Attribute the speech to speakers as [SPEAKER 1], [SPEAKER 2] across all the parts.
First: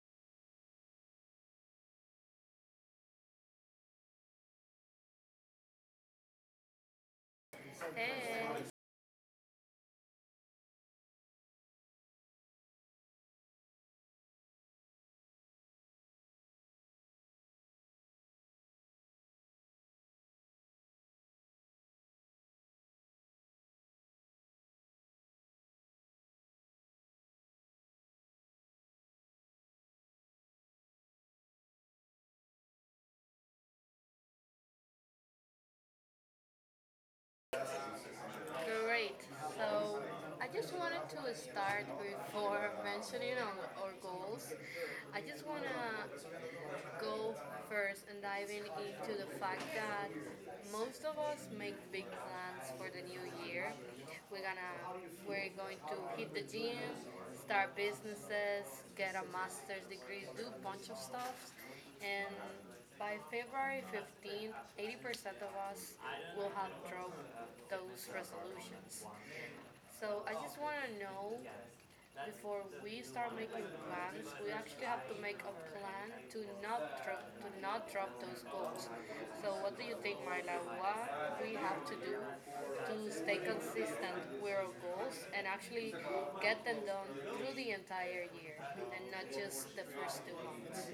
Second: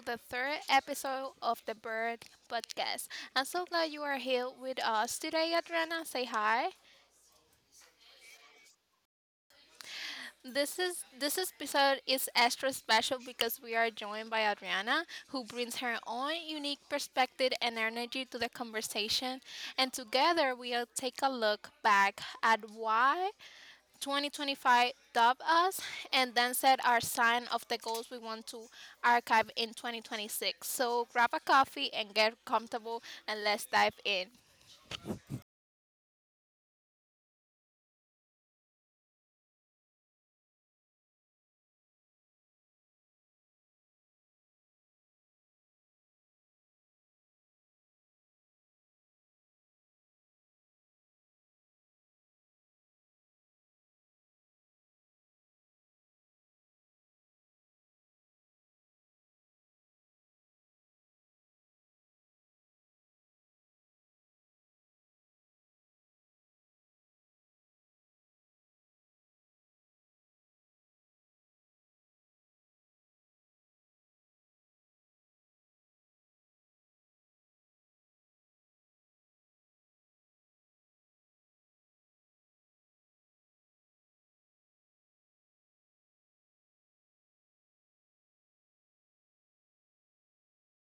[SPEAKER 1] the third episode of the Bird Podcast. I'm so glad you are here with us today, Adriana. Say hi.
[SPEAKER 2] Hey,
[SPEAKER 1] This episode is extra special because we are joined by Adriana, who brings her own unique perspective and energy to the conversation, and together we'll take a look back at why 2025 dubbed us and then set our sign of the goals we want to archive in 2026. So grab a coffee and get comfortable and let's dive in.
[SPEAKER 2] great. So I just wanted to start before mentioning on our goals. I just wanna go first and diving into the fact that most of us make big plans for the new year. We're gonna we're going to hit the gym, start businesses, get a master's degree, do a bunch of stuff. And by February 15th, 80% of us will have dropped those resolutions. So I just want to know before we start making plans, we actually have to make a plan to not drop those goals. So what do you think, Myla? What we have to do to stay consistent with our goals and actually get them done through the entire year and not just the first 2 months?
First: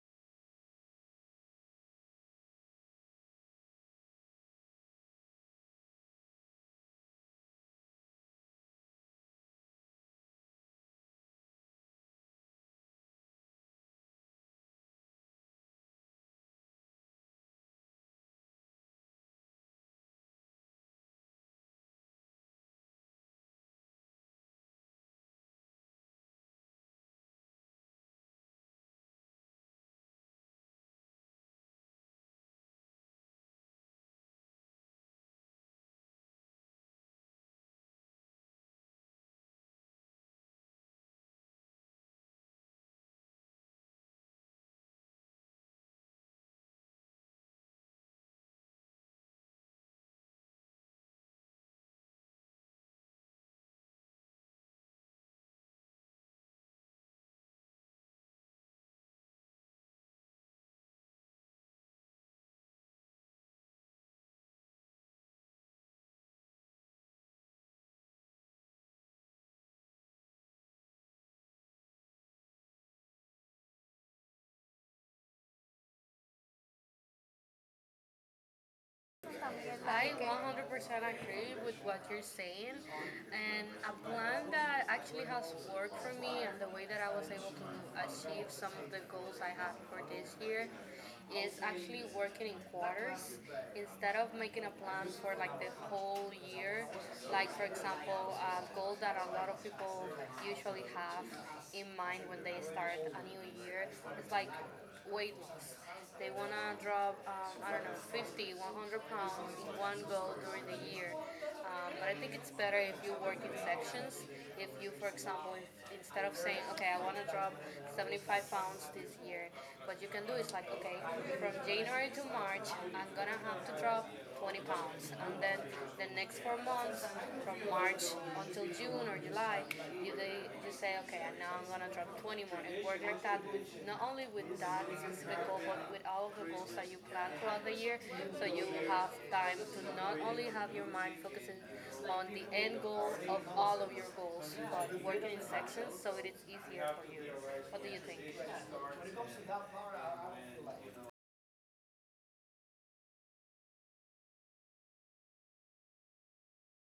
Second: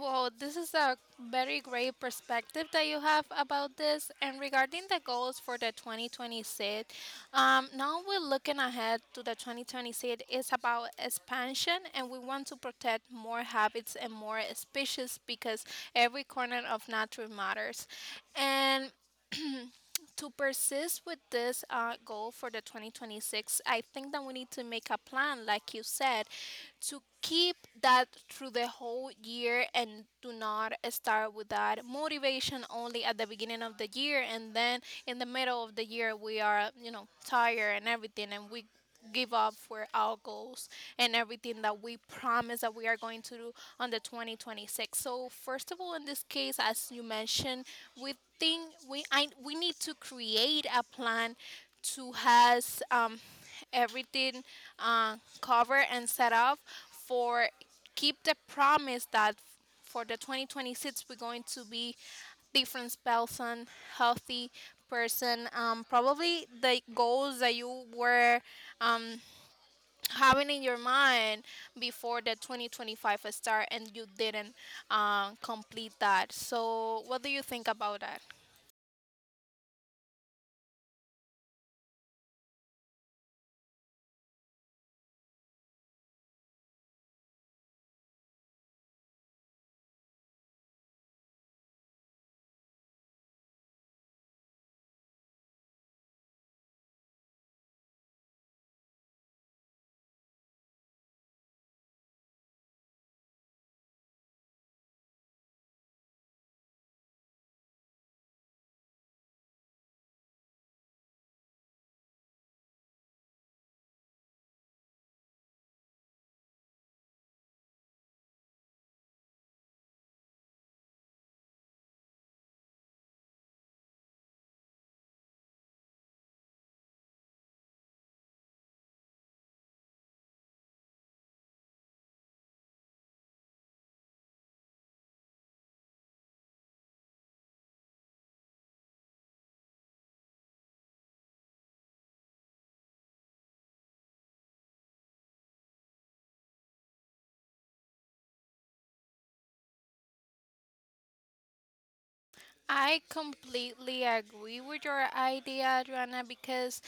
[SPEAKER 1] Well, this is a very great perspective that you have about this. And regarding the goals for the 2026, now we're looking ahead to the 2026. It's about expansion, and we want to protect more habits and more species because every corner of nature matters. And to persist with this goal for the 2026, I think that we need to make a plan, like you said, to keep that through the whole year and do not start with that motivation only at the beginning of the year. And then in the middle of the year we are, you know, tired and everything, and we give up for our goals and everything that we promise that we are going to do on the 2026. So first of all, in this case, as you mentioned, we think we need to create a plan to has everything uh, covered and set up for keep the promise that for the 2026 we're going to be different person, healthy person. Probably the goals that you were um, having in your mind before the 2025 start and you didn't complete that. So, what do you think about that?
[SPEAKER 2] I 100% agree with what you're saying. And a plan that actually has worked for me and the way that I was able to achieve some of the goals I have for this year is actually working in quarters instead of making a plan for like the whole year. Like, for example, a goal that a lot of people usually have in mind when they start a new year is like weight loss they want to drop, I don't know, 50, 100 pounds in one go during the year. But I think it's better if you work in sections. If you, for example, in, Instead of saying, okay, I want to drop 75 pounds this year, what you can do is like, okay, from January to March, I'm going to have to drop 20 pounds. And then the next 4 months, from March until June or July, you say, okay, and now I'm gonna drop 20 more and work like that with not only with that specific goal, but with all of the goals that you plan throughout the year. So you will have time to not only have your mind focusing on the end goal of all of your goals, but working in sections so it is easier for you. What do you think?
[SPEAKER 1] I completely agree with your idea, Joanna, because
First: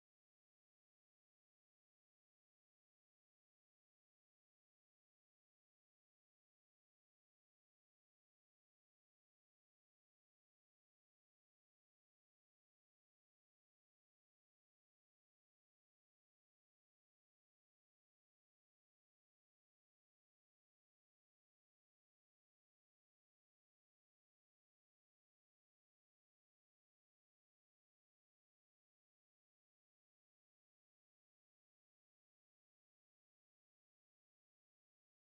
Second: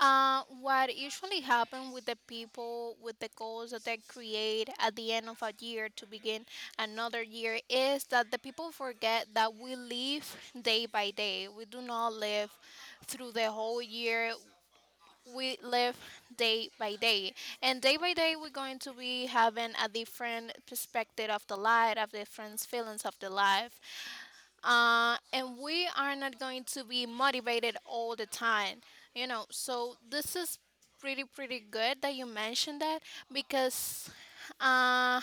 [SPEAKER 1] What usually happens with the people with the goals that they create at the end of a year to begin another year is that the people forget that we live day by day. We do not live through the whole year. We live day by day. And day by day, we're going to be having a different perspective of the life, of different feelings of the life, and we are not going to be motivated all the time, you know. So this is pretty good that you mentioned that, because uh,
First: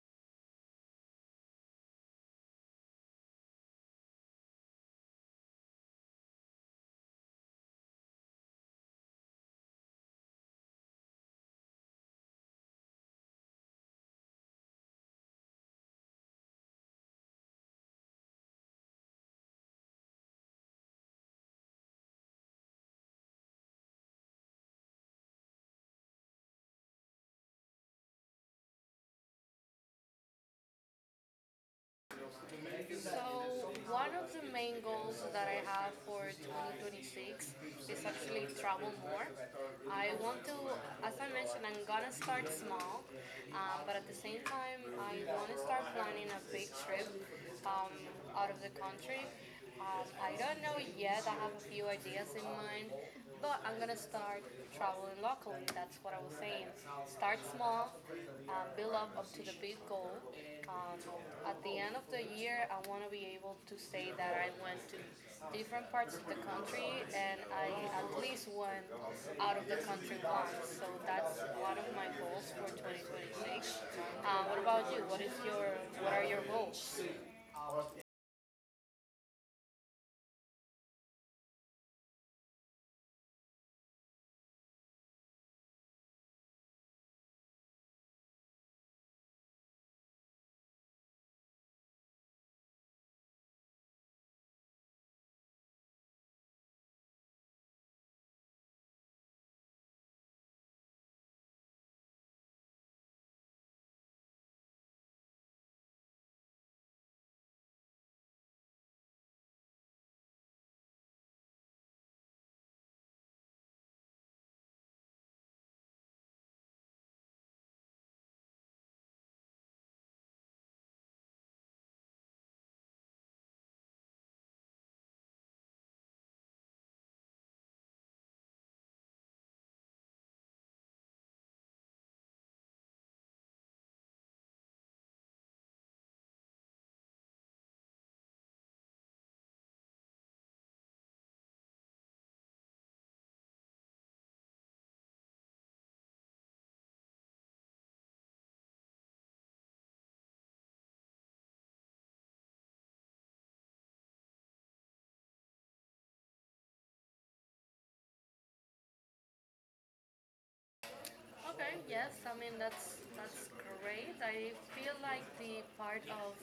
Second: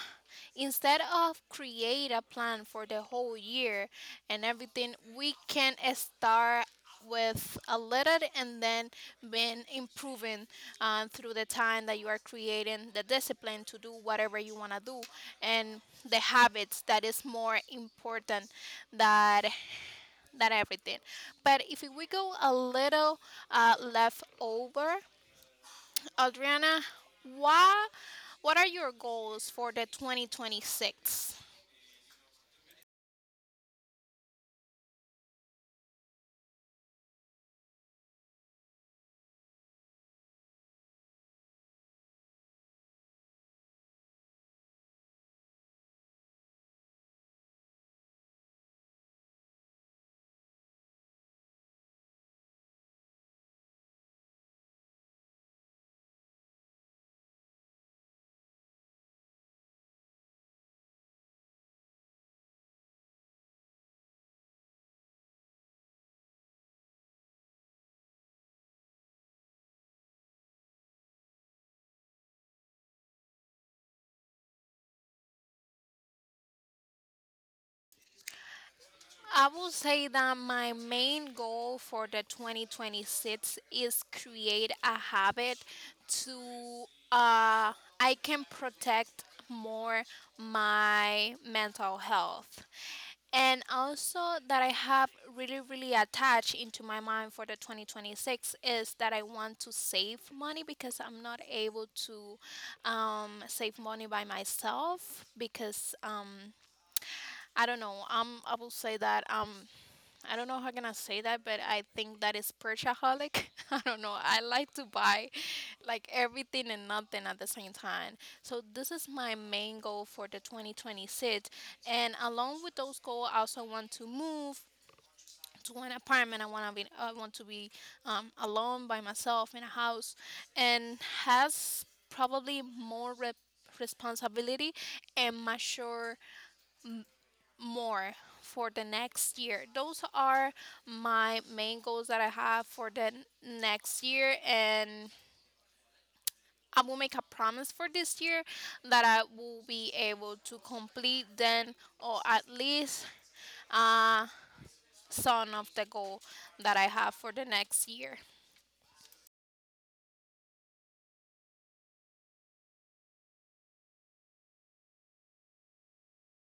[SPEAKER 1] instead of create a plan for the whole year and everything, we can start with a little and then been improving through the time that you are creating the discipline to do whatever you want to do, and the habits that is more important that that everything. But if we go a little left over, Adriana, why what are your goals for the 2026?
[SPEAKER 2] So one of the main goals that I have for 2026 is actually travel more. I want to, as I mentioned, I'm gonna start small, but at the same time, I want to start planning a big trip um, out of the country. I don't know yet. I have a few ideas in mind, but I'm gonna start traveling locally. That's what I was saying. Start small, build up to the big goal. Um, at the end of the year, I want to be able to say that I went to different parts of the country and I at least went out of the country once. So that's one of my goals for 2026. What about you? What are your goals?
[SPEAKER 1] I will say that my main goal for the 2026 is create a habit to uh I can protect more my mental health, and also that I have really really attached into my mind for the 2026 is that I want to save money because I'm not able to save money by myself because I don't know, I will say that I don't know how can I say that, but I think that is purchaseaholic. I don't know. I like to buy like everything and nothing at the same time. So this is my main goal for the 2026. And along with those goals, I also want to move to an apartment. I want to be alone by myself in a house, and has probably more responsibility and mature more for the next year. Those are my main goals that I have for the next year, and I will make a promise for this year that I will be able to complete then, or at least uh some of the goal that I have for the next year.
[SPEAKER 2] Okay, yes, I mean that's great. I feel like the part of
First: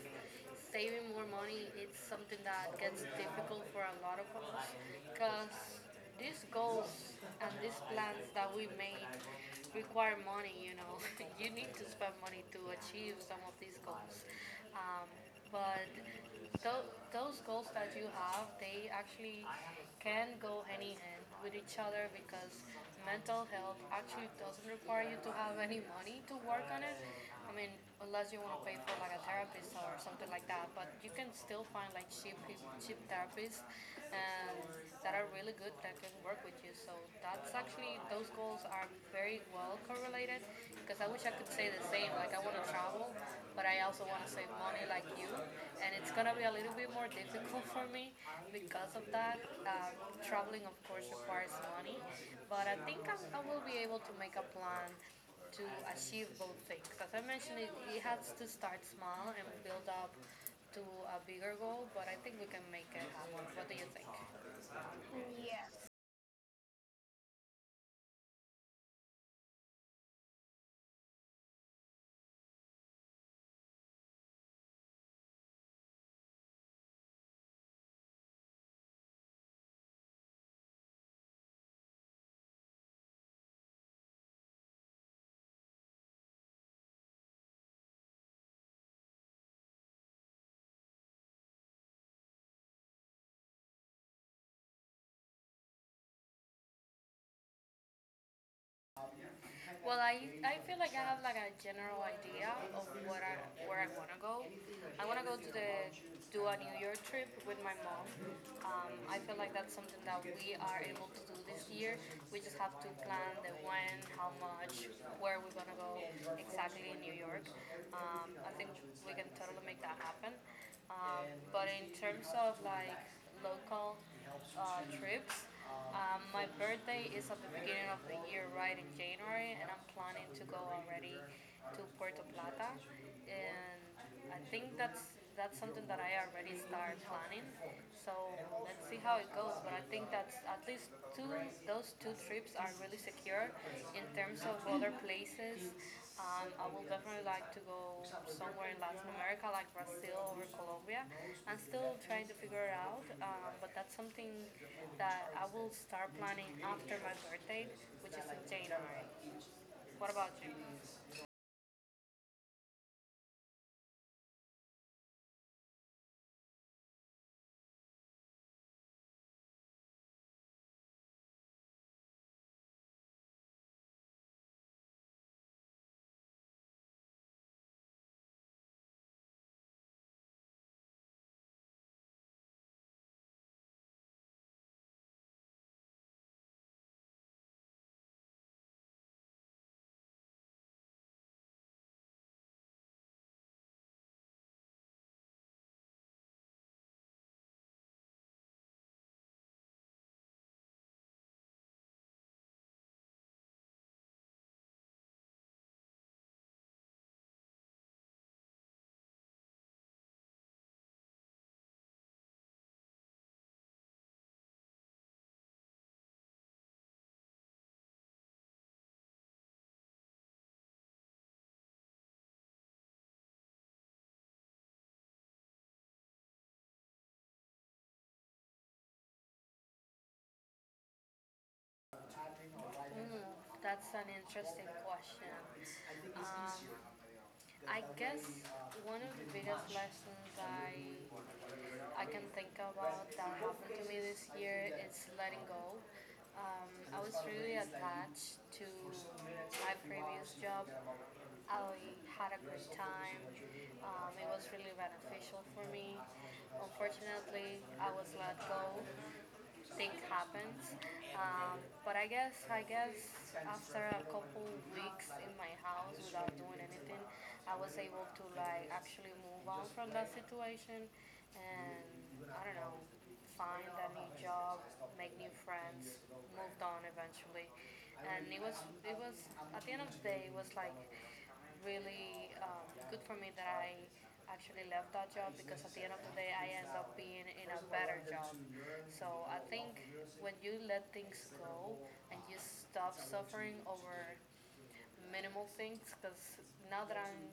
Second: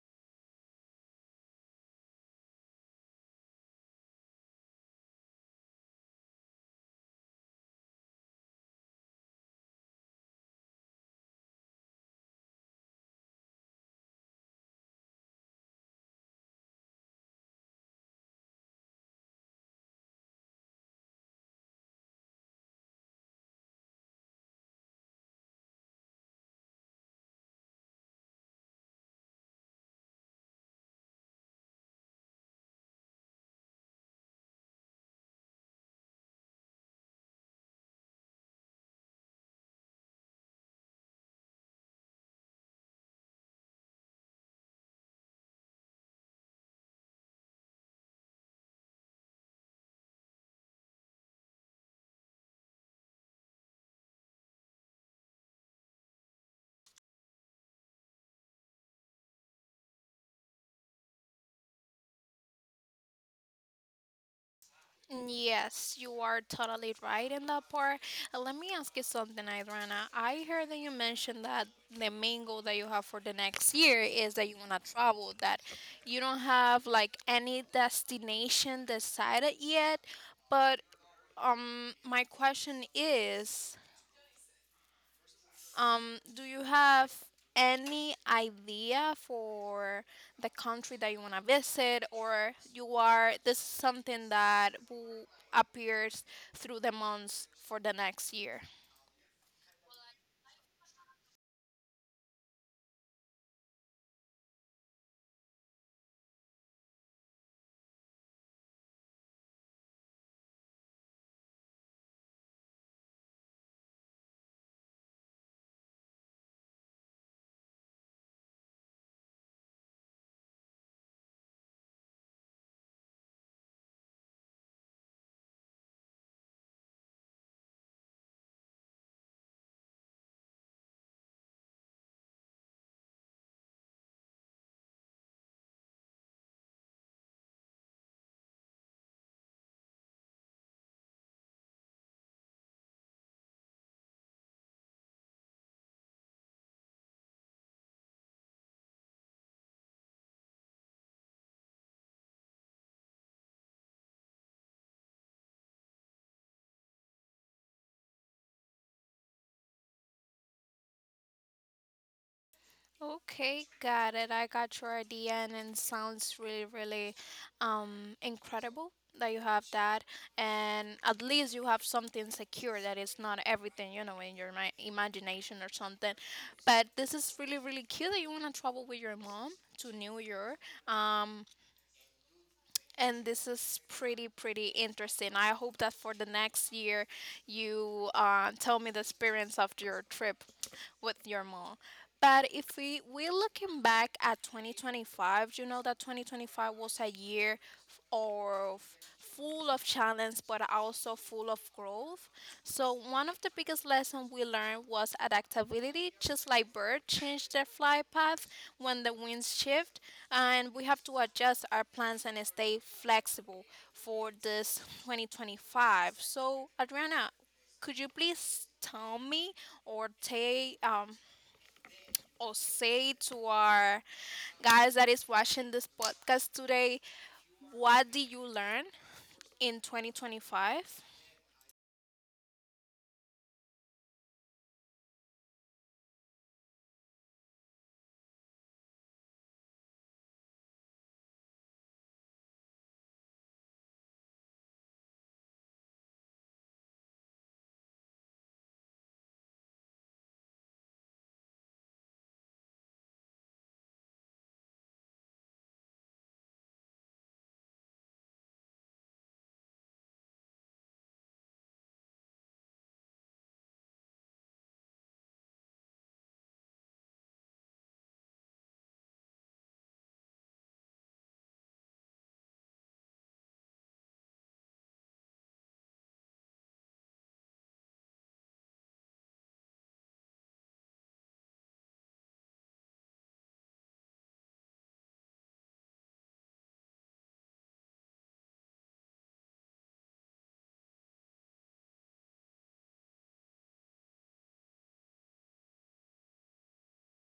[SPEAKER 2] saving more money, it's something that gets difficult for a lot of us because these goals and these plans that we made require money, you know. You need to spend money to achieve some of these goals. Um, but tho- those goals that you have, they actually can go hand in hand with each other because mental health actually doesn't require you to have any money to work on it. I mean, unless you want to pay for like a therapist or something like that, but you can still find like cheap therapists um, that are really good that can work with you. So that's actually those goals are very well correlated because I wish I could say the same. Like I want to travel, but I also want to save money like you, and it's gonna be a little bit more difficult for me because of that. Traveling, of course, requires money, but I think I will be able to make a plan to achieve both things. As I mentioned, it has to start small and build up to a bigger goal, but I think we can make it happen. What do you think? Yes.
[SPEAKER 1] Yes, you are totally right in that part. Let me ask you something, Idrana. I heard that you mentioned that the main goal that you have for the next year is that you want to travel, that you don't have like any destination decided yet. But my question is, do you have any idea for the country that you want to visit, or you are this is something that will appears through the months for the next year?
[SPEAKER 2] Well, I feel like I have like a general idea of what I where I wanna go. I wanna go to the do a New York trip with my mom. I feel like that's something that we are able to do this year. We just have to plan the when, how much, where we're gonna go exactly in New York. I think we can totally make that happen. But in terms of like local trips. My birthday is at the beginning of the year, right in January, and I'm planning to go already to Puerto Plata. And I think that's something that I already started planning. So let's see how it goes. But I think that's at least two those two trips are really secure in terms of other places. I would definitely like to go somewhere in Latin America, like Brazil or Colombia. I'm still trying to figure it out, but that's something that I will start planning after my birthday, which is in January. What about you?
[SPEAKER 1] Okay, got it. I got your idea, and it sounds really, really incredible that you have that. And at least you have something secure that it's not everything, you know, in your imagination or something. But this is really, really cute that you want to travel with your mom to New York. Um, and this is pretty, pretty interesting. I hope that for the next year you tell me the experience of your trip with your mom. But if we're looking back at 2025, you know that 2025 was a year f- of full of challenge, but also full of growth. So one of the biggest lessons we learned was adaptability. Just like birds change their flight path when the winds shift, and we have to adjust our plans and stay flexible for this 2025. So Adriana, could you please tell me, or take, or say to our guys that is watching this podcast today, what did you learn in 2025?
[SPEAKER 2] Mm, that's an interesting question. Um, I guess one of the biggest lessons I can think about that happened to me this year is letting go. I was really attached to my previous job. I had a great time. It was really beneficial for me. Unfortunately, I was let go, thing happens. But I guess after a couple weeks in my house without doing anything, I was able to like actually move on from that situation and, I don't know, find a new job, make new friends, moved on eventually. And it was at the end of the day it was like really good for me that I actually left that job because at the end of the day I end up being in a better job. So I think when you let things go and you stop suffering over minimal things, because now that I'm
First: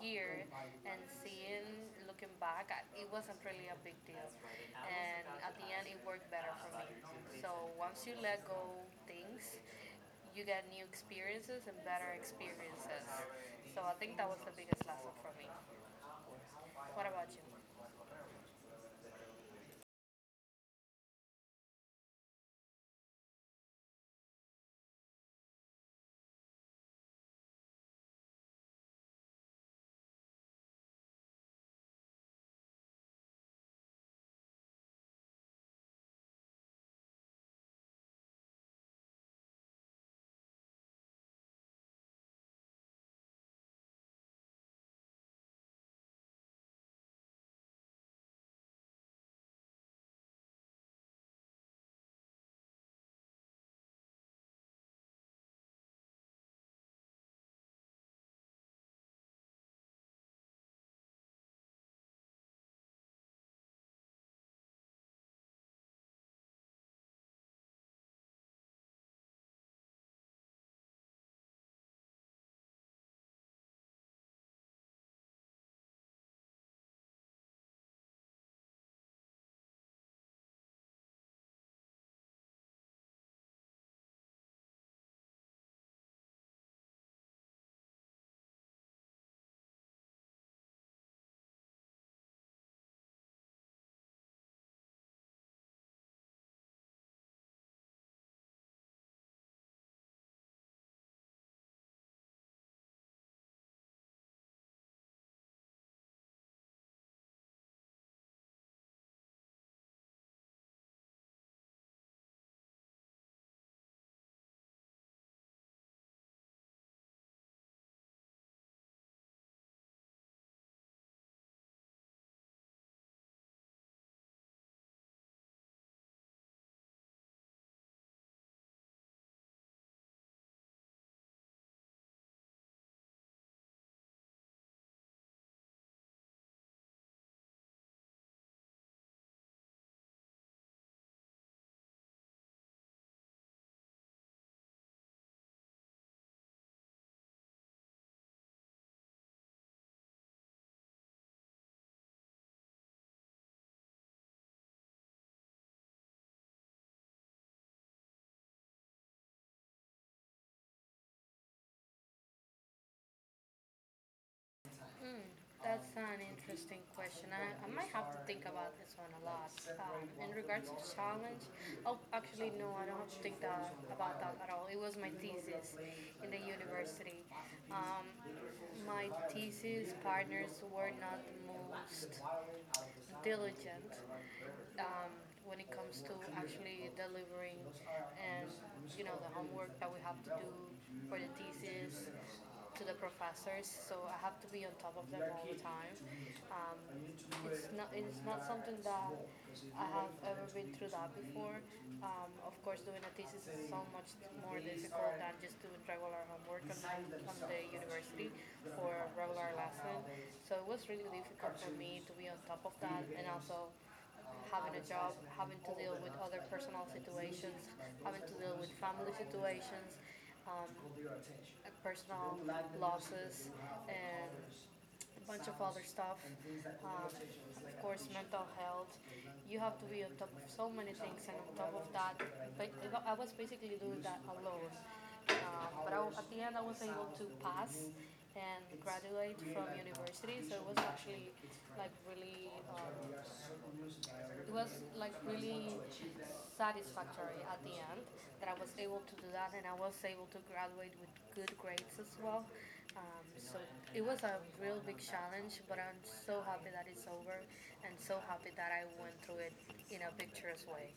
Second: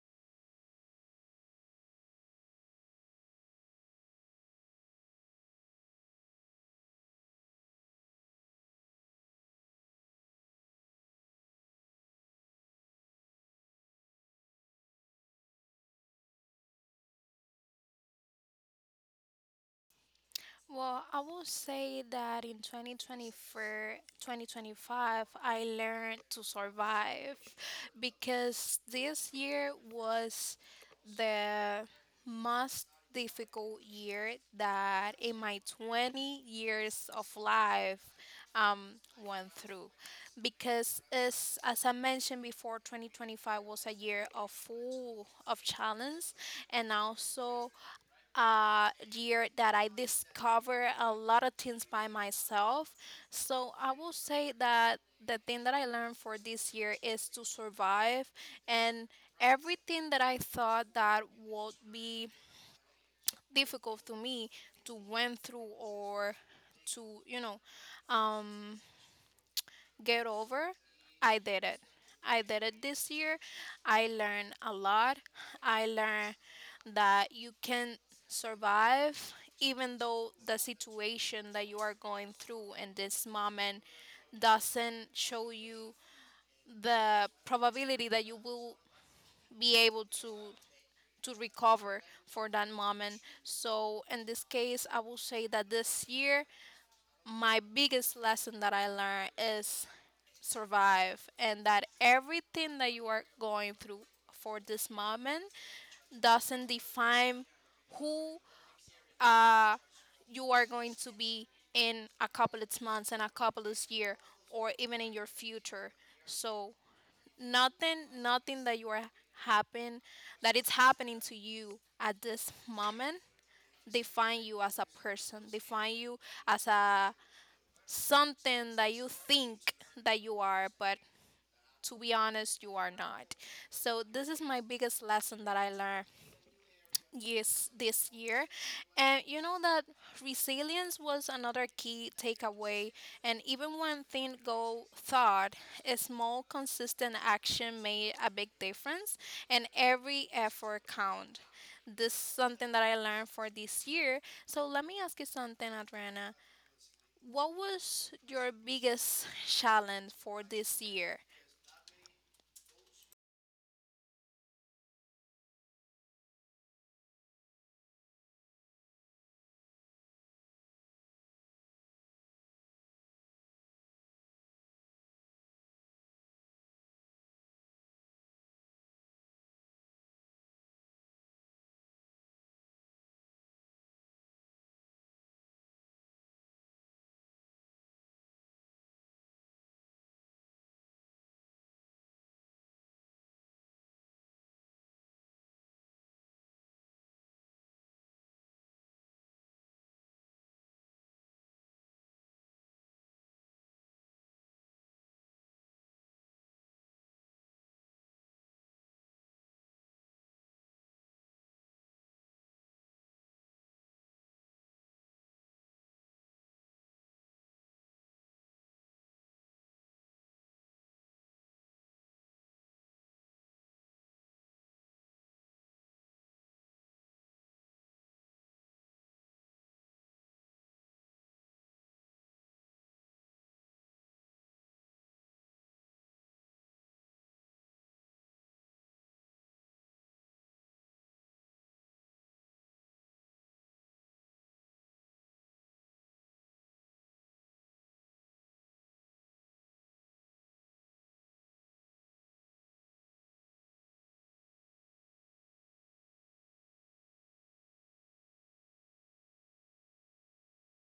[SPEAKER 2] here and seeing, looking back, it wasn't really a big deal. And at the end, it worked better for me. So once you let go things, you get new experiences and better experiences. So I think that was the biggest lesson for me. What about you?
[SPEAKER 1] Well, I will say that in 2024, 2025, I learned to survive because this year was the most difficult year that in my 20 years of life um, went through. Because as I mentioned before, 2025 was a year of full of challenge, and also year that I discovered a lot of things by myself. So I will say that the thing that I learned for this year is to survive, and everything that I thought that would be difficult to me to went through, or to, you know, um, get over. I did it. I did it this year. I learned a lot. I learned that you can survive even though the situation that you are going through in this moment doesn't show you the probability that you will be able to recover for that moment. So in this case, I will say that this year my biggest lesson that I learned is survive, and that everything that you are going through for this moment doesn't define who uh, you are going to be in a couple of months and a couple of years, or even in your future. So nothing that you are happen that it's happening to you at this moment define you as a person, define you as a something that you think that you are, but to be honest, you are not. So this is my biggest lesson that I learned yes this year. And you know that resilience was another key takeaway, and even when things go thought, a small consistent action made a big difference, and every effort count. This is something that I learned for this year. So let me ask you something, Adriana. What was your biggest challenge for this year?
[SPEAKER 2] Hmm, that's an interesting question. I might have to think about this one a lot. In regards to challenge, oh, actually, no, I don't have to about that at all. It was my thesis in the university. Um, my thesis partners were not the most diligent um, when it comes to actually delivering and, you know, the homework that we have to do for the thesis to the professors. So I have to be on top of them all the time. Um, it's not something that I have ever been through that before. Of course, doing a thesis is so much more difficult than just doing regular homework on the university for a regular lesson. So it was really difficult for me to be on top of that and also having a job, having to deal with other personal situations, having to deal with family situations, um, uh, personal losses, and a bunch of other stuff. Of course, mental health. You have to be on top of so many things, and on top of that, was basically doing that alone. But at the end, I was able to pass and graduate from university, so it was actually like really it was like really satisfactory at the end that I was able to do that and I was able to graduate with good grades as well. So it was a real big challenge, but I'm so happy that it's over and so happy that I went through it in a picturesque way.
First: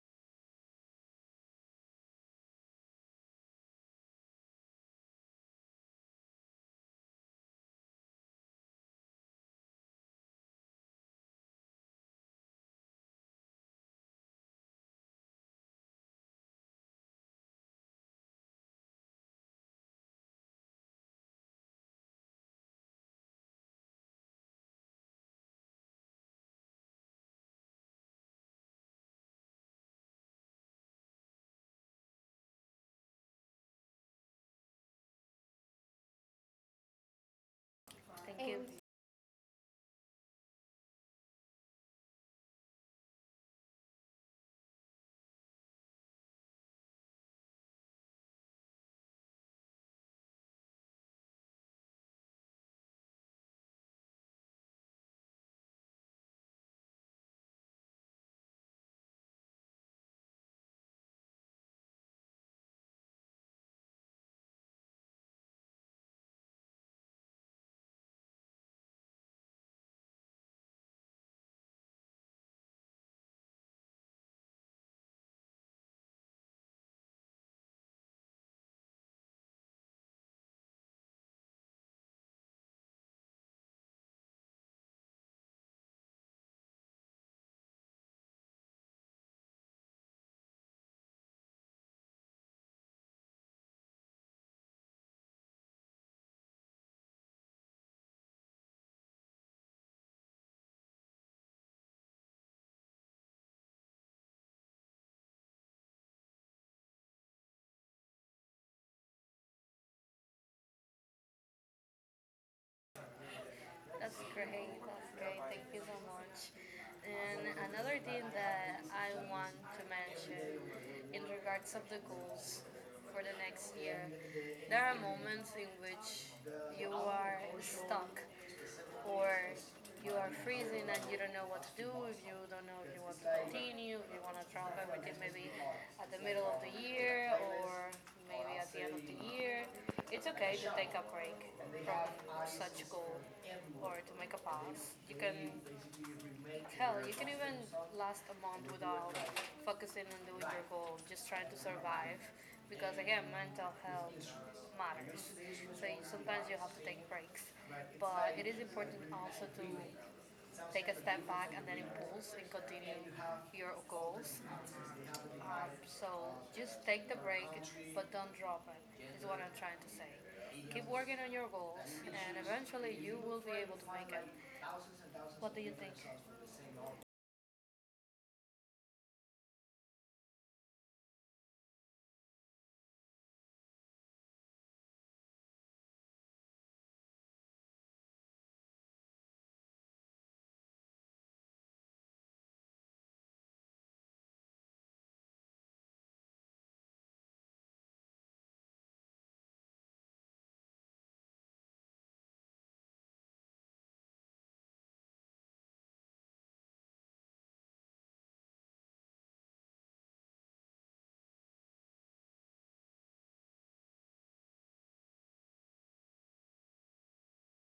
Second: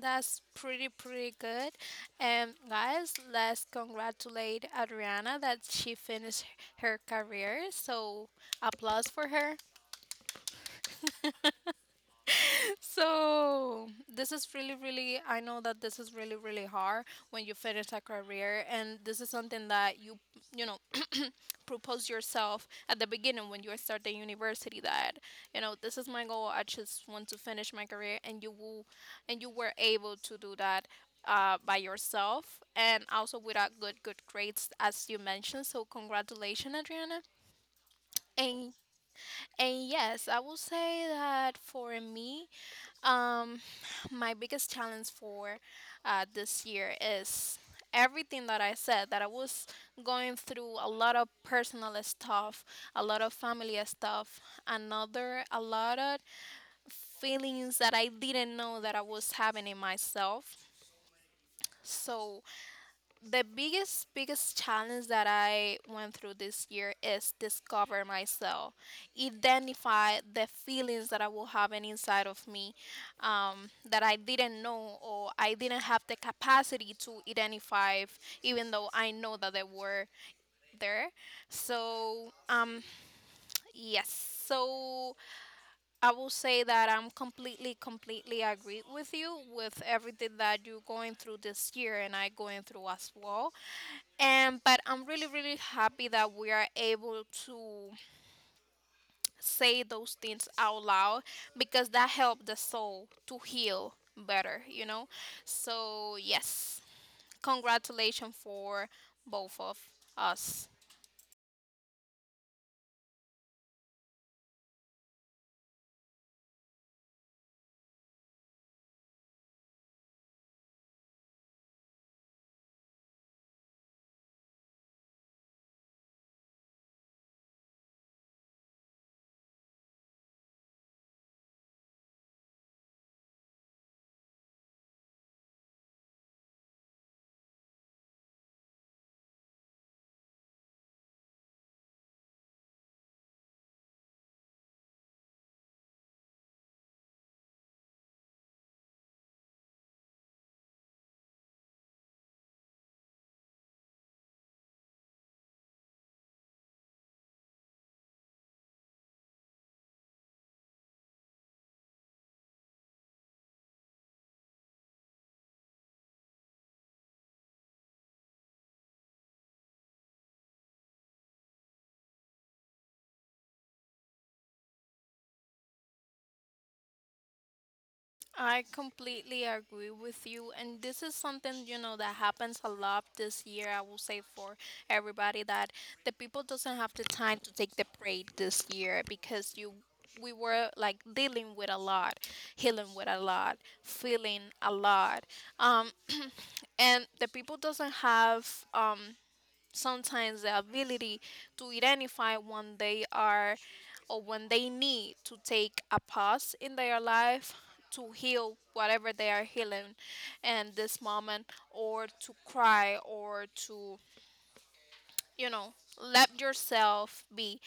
[SPEAKER 1] That's pretty good. And guys, let's congratulate Adriana that she finished her career. So applause for her. So this is really really I know that this is really really hard when you finish a career, and this is something that you know, propose yourself at the beginning when you start the university that, you know, this is my goal. I just want to finish my career, and you will and you were able to do that by yourself, and also without good grades as you mentioned. So congratulations, Adriana.
[SPEAKER 2] Thank you.
[SPEAKER 1] and and yes, I will say that for me, um, my biggest challenge for this year is everything that I said that I was going through a lot of personal stuff, a lot of family stuff, another a lot of feelings that I didn't know that I was having in myself. So the biggest challenge that I went through this year is discover myself, identify the feelings that I will have an inside of me, that I didn't know or I didn't have the capacity to identify, even though I know that they were there. So yes, so I will say that I'm completely agree with you with everything that you're going through this year and I going through as well. And but I'm really really happy that we are able to say those things out loud because that helped the soul to heal better, you know. So yes, congratulations for both of us.
[SPEAKER 2] That's great. That's great. Thank you so much. And another thing that I want to mention in regards of the goals for the next year, there are moments in which you are stuck or you are freezing and you don't know what to do, if you don't know if you want to continue, if you want to drop everything, maybe at the middle of the year or maybe at the end of the year, it's okay to take a break from such goal or to make a pause. You can Hell, you can even last a month without focusing on doing your goal, just trying to survive. Because again, mental health matters. So sometimes you have to take breaks. But it is important also to take a step back and then impulse and continue your goals. So just take the break, but don't drop it, is what I'm trying to say. Keep working on your goals, and eventually you will be able to make it. What do you think?
[SPEAKER 1] I completely agree with you, and this is something, you know, that happens a lot this year. I will say for everybody that the people doesn't have the time to take the break this year because you we were like dealing with a lot, healing with a lot, feeling a lot, um, and the people doesn't have um sometimes the ability to identify when they are or when they need to take a pause in their life to heal whatever they are healing in this moment or to cry or to you know let yourself be.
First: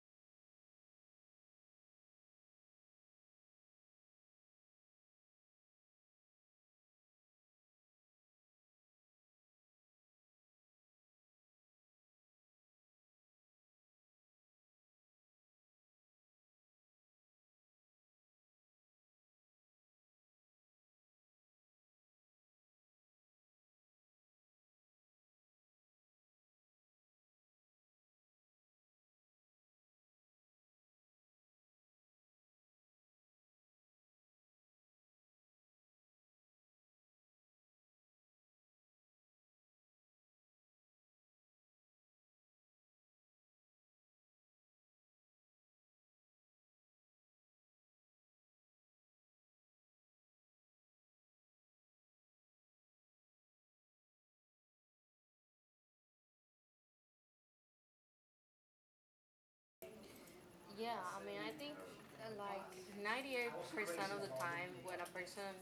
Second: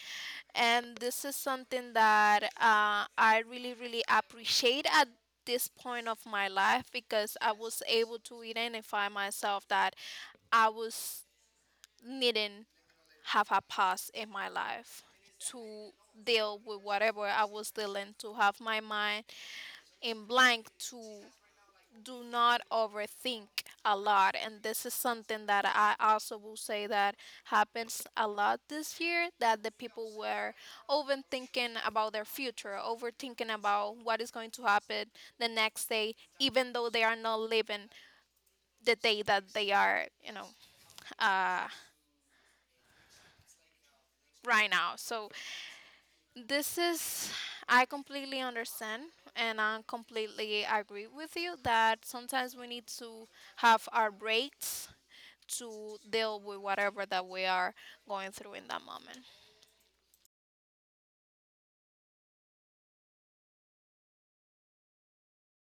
[SPEAKER 1] And this is something that I really appreciate at this point of my life because I was able to identify myself that I was needing have a past in my life to deal with whatever I was dealing, to have my mind in blank, to do not overthink a lot. And this is something that I also will say that happens a lot this year, that the people were overthinking about their future, overthinking about what is going to happen the next day, even though they are not living the day that they are, uh, right now. So this is, I completely understand and I completely agree with you that sometimes we need to have our breaks to deal with whatever that we are going through in that moment.
[SPEAKER 2] Yeah, I mean, I think like 98% of the time, when a person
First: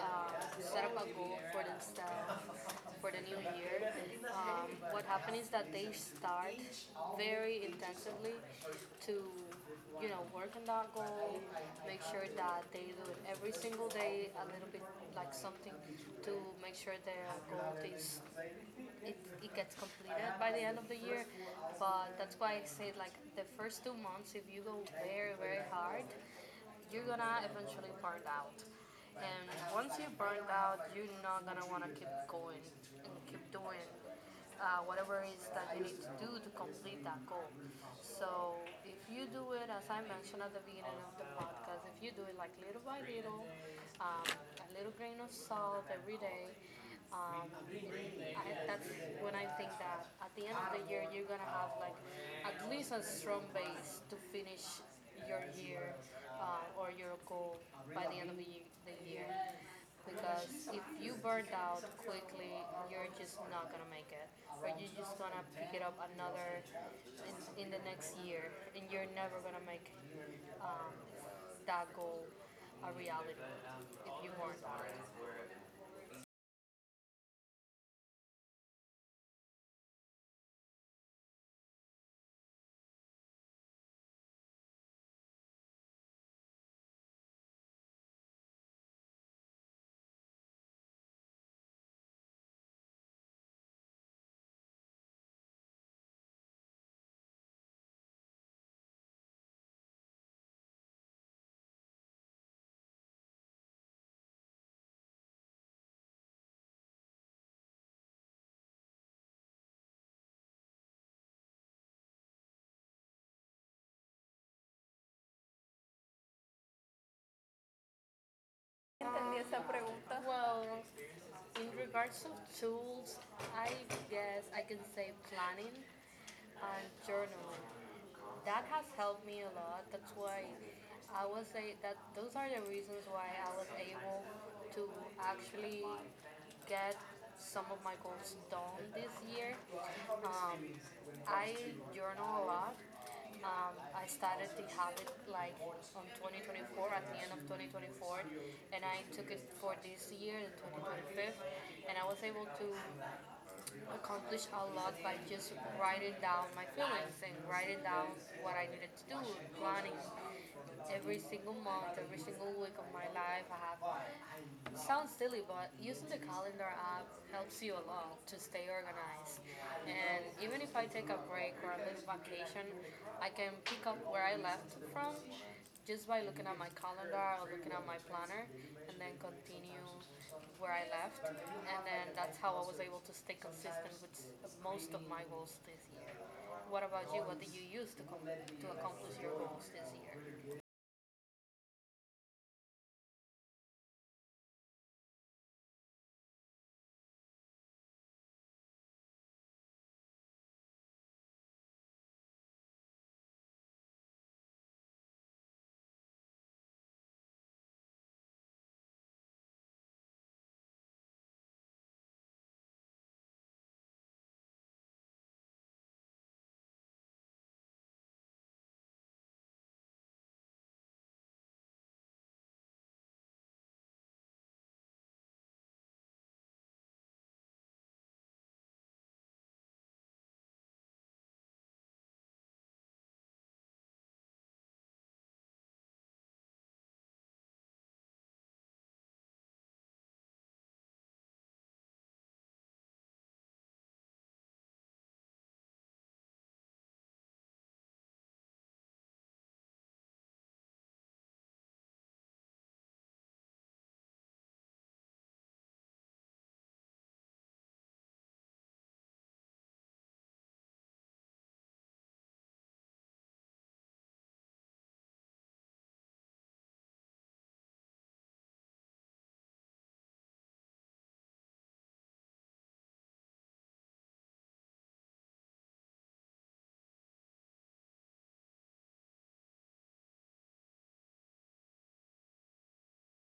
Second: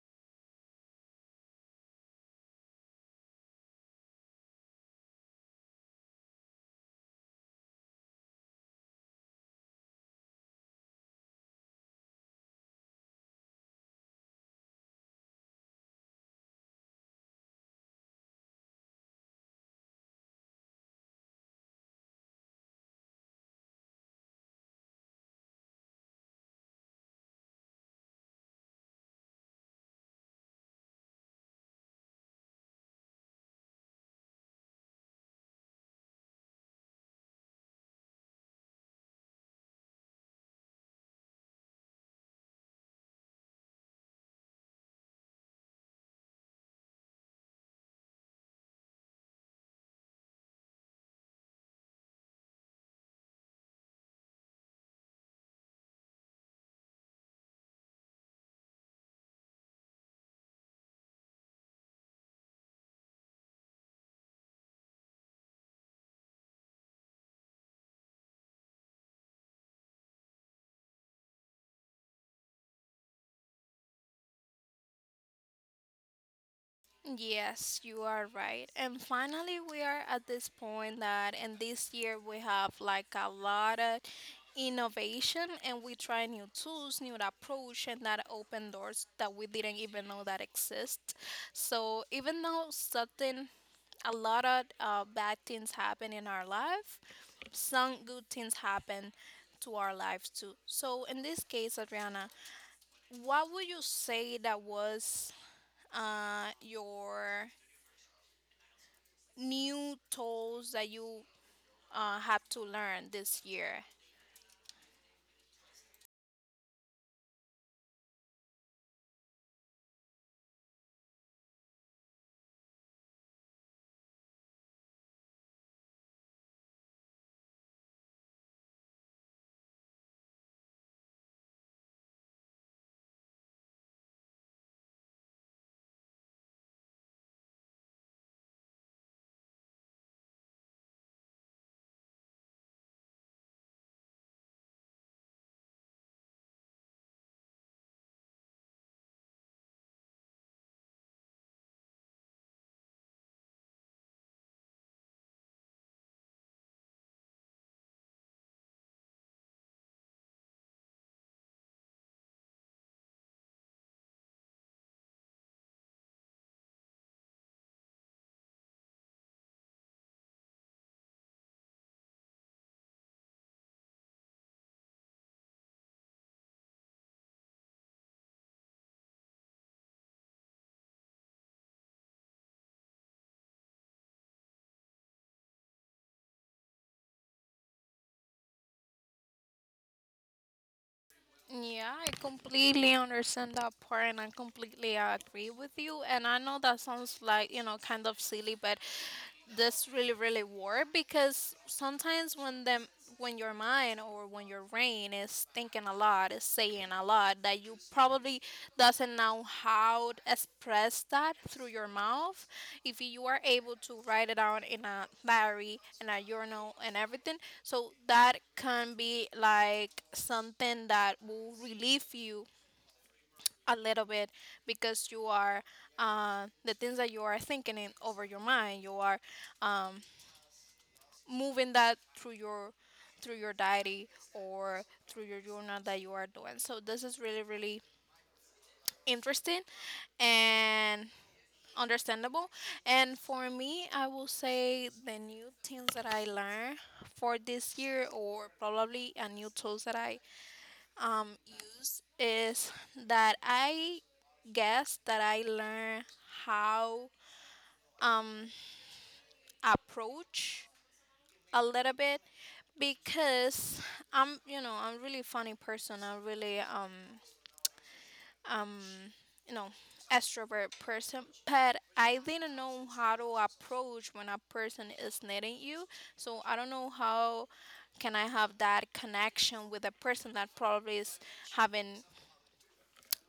[SPEAKER 2] um, set up a goal for themselves for the new year, what happens is that they start very intensively to, you know, work on that goal, make sure that they do it every single day a little bit, like something to make sure their goal is it, it gets completed by the end of the year. But that's why I say like the first 2 months, if you go very hard, you're gonna eventually burn out. And once you burn out, you're not gonna wanna keep going and keep doing whatever it is that you need to do to complete that goal. So if you do it, as I mentioned at the beginning of the podcast, if you do it like little by little, a little grain of salt every day, that's when I think that at the end of the year you're gonna have like at least a strong base to finish your year or your goal by the end of the year. Because if you burn out quickly, you're just not gonna make it, or you're just gonna pick it up another in the next year, and you're never gonna make um, that goal a reality if you burn out.
[SPEAKER 1] Yes, you are right. And finally, we are at this point that, and this year we have like a lot of innovation and we try new tools, new approach, and that open doors that we didn't even know that exist. So even though something a lot of bad things happen in our life. Some good things happen to our lives too. So in this case, Adriana, what would you say that was your new tools that you have to learn this year?
[SPEAKER 2] Entendí esa pregunta. Well, in regards to tools, I guess I can say planning and journaling. That has helped me a lot. That's why I would say that those are the reasons why I was able to actually get some of my goals done this year. Um, I journal a lot. I started the habit like on 2024, at the end of 2024, and I took it for this year, the 2025, and I was able to accomplish a lot by just writing down my feelings and writing down what I needed to do, planning every single month, every single week of my life. I have Sounds silly, but using the calendar app helps you a lot to stay organized. And even if I take a break or a little vacation, I can pick up where I left from just by looking at my calendar or looking at my planner and then continue where I left. And then that's how I was able to stay consistent with most of my goals this year. What about you? What did you use to, to accomplish your goals this year?
[SPEAKER 1] Yeah, I completely understand that part and I completely agree with you. And I know that sounds like, you know, kind of silly, but that's really hard because sometimes when your mind or when your brain is thinking a lot is saying a lot that you probably doesn't know how to express that through your mouth, if you are able to write it down in a diary and a journal and everything. So that can be like something that will relieve you a little bit because you are the things that you are thinking in over your mind, you are um, moving that through your diary or through your journal that you are doing. So this is really interesting and understandable. And for me, I will say the new things that I learned for this year, or probably a new tools that I use, is that I guess that I learned how um approach a little bit, because I'm, you know, I'm really funny person. I'm really um you know, extrovert person, but I didn't know how to approach when a person is needing you. So I don't know how can I have that connection with a person that probably is having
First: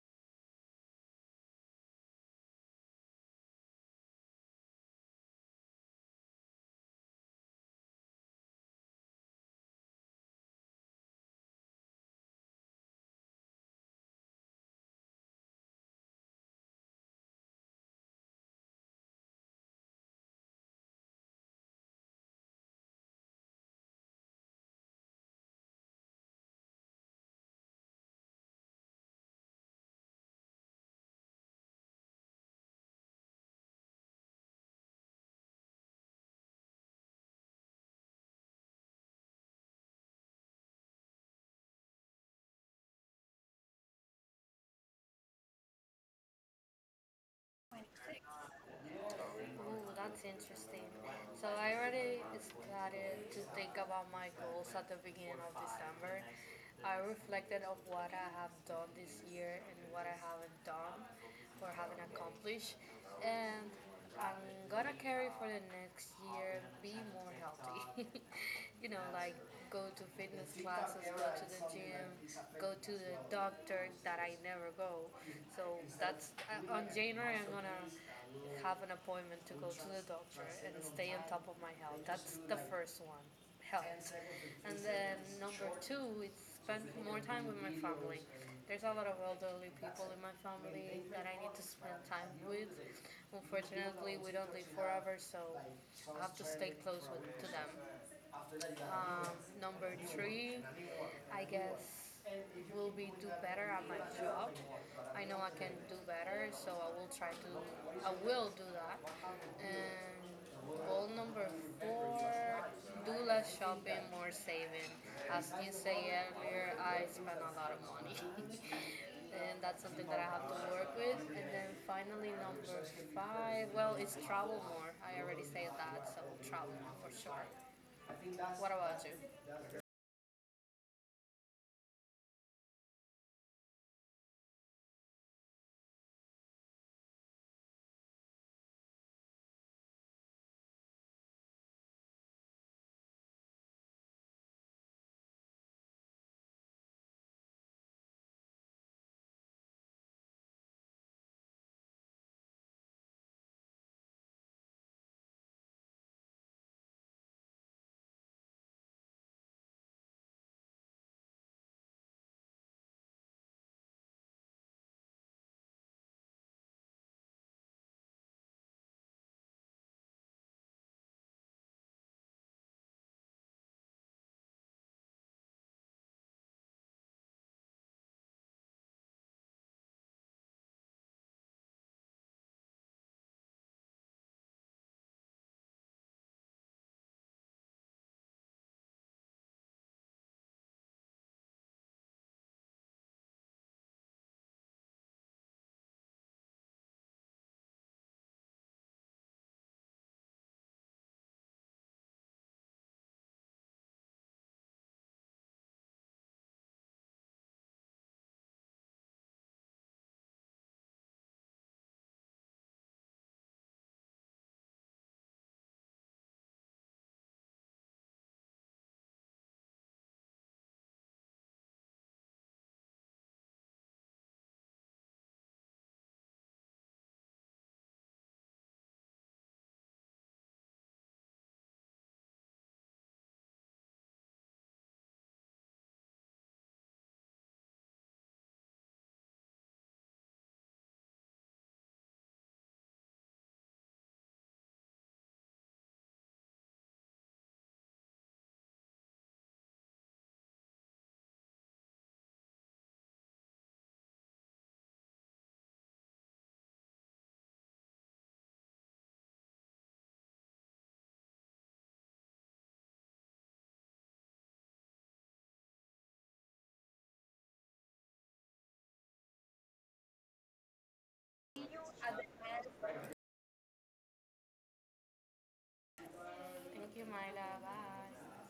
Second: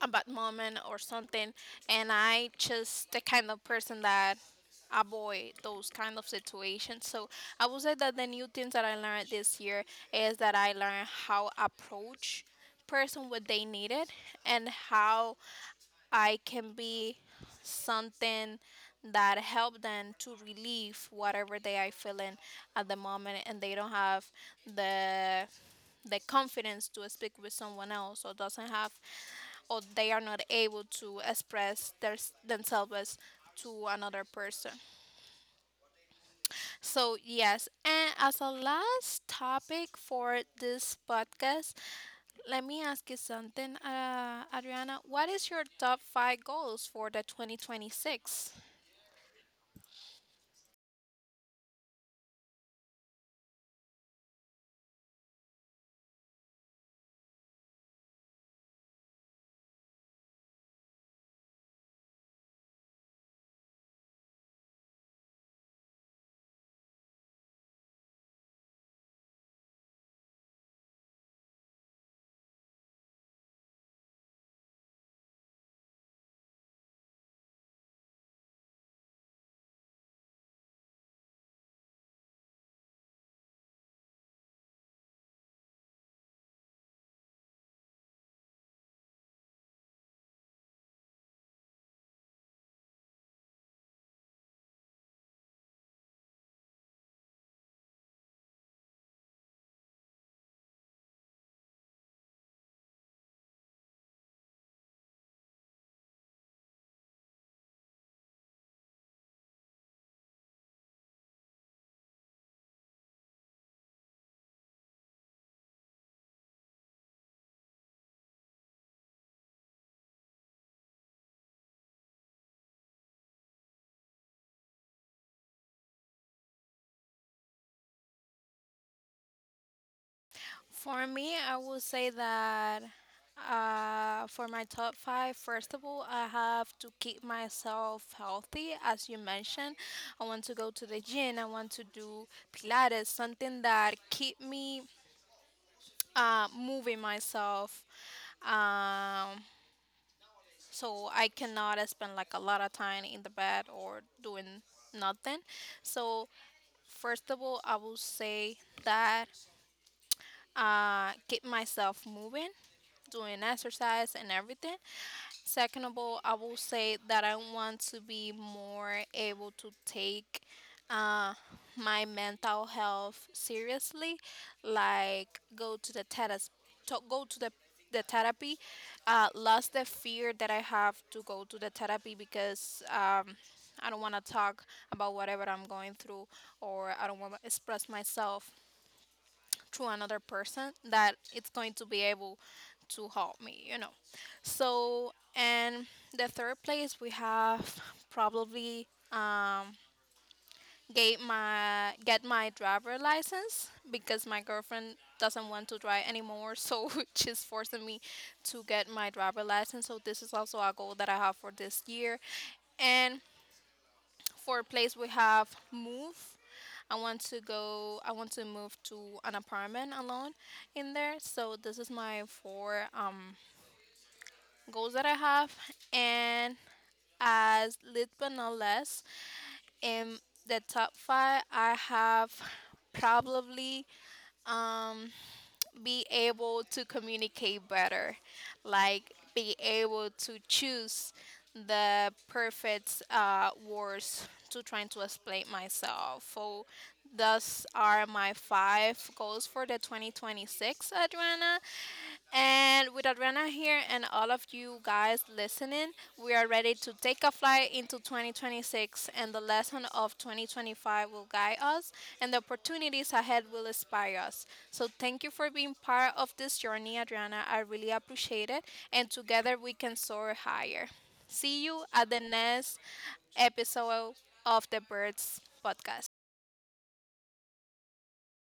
[SPEAKER 1] a bad moment or something, and I just the kind of person that avoid those kind of situations. So I would say that the new things that I learned this year is that I learned how approach person what they needed and how I can be something that help them to relieve whatever they are feeling at the moment, and they don't have the confidence to speak with someone else, or doesn't have, or they are not able to express themselves to another person. So, yes, and as a last topic for this podcast, let me ask you something, Adriana. What is your top five goals for the 2026?
[SPEAKER 2] Ooh, that's interesting. So I already started to think about my goals at the beginning of December. I reflected on what I have done this year and what I haven't done or haven't accomplished, and I'm gonna carry for the next year. Be more healthy. You know, like go to fitness classes, go to the gym, go to the doctor that I never go. So that's, on January, I'm gonna have an appointment to go to the doctor and stay on top of my health. That's the first one, health. And then number two is spend more time with my family. There's a lot of elderly people in my family that I need to spend time with. Unfortunately, we don't live forever, so I have to stay close with, to them. Um, number three, I guess, will be do better at my job. I know I can do better, so I will try to. I will do that. And goal number four, do less shopping, more saving. As you say earlier, I spend a lot of money. And that's something that I have to work with. And then finally, number five, well, it's travel more. I already said that, so travel more for sure. What about you?
[SPEAKER 1] For me, I would say that, for my top five, first of all, I have to keep myself healthy. As you mentioned, I want to go to the gym. I want to do Pilates, something that keep me moving myself. Um, so I cannot spend like a lot of time in the bed or doing nothing. So first of all, I will say that, keep myself moving, doing exercise and everything. Second of all, I will say that I want to be more able to take uh, my mental health seriously, like go to the therapist, go to the therapy, lost the fear that I have to go to the therapy because I don't want to talk about whatever I'm going through, or I don't want to express myself to another person that it's going to be able to help me, you know. So, and the third place we have probably, um, get my driver license, because my girlfriend doesn't want to drive anymore, so she's forcing me to get my driver license. So this is also a goal that I have for this year, and for place we have move. I want to go. I want to move to an apartment alone in there. So this is my four goals that I have. And as lit but not less, in the top five, I have probably um be able to communicate better, like be able to choose the perfect words to trying to explain myself. So thus are my five goals for the 2026, Adriana. And with Adriana here and all of you guys listening, we are ready to take a flight into 2026, and the lesson of 2025 will guide us and the opportunities ahead will inspire us. So thank you for being part of this journey, Adriana. I really appreciate it, and together we can soar higher. See you at the next episode of the Birds podcast.
[SPEAKER 2] Thank you, my love. Bye.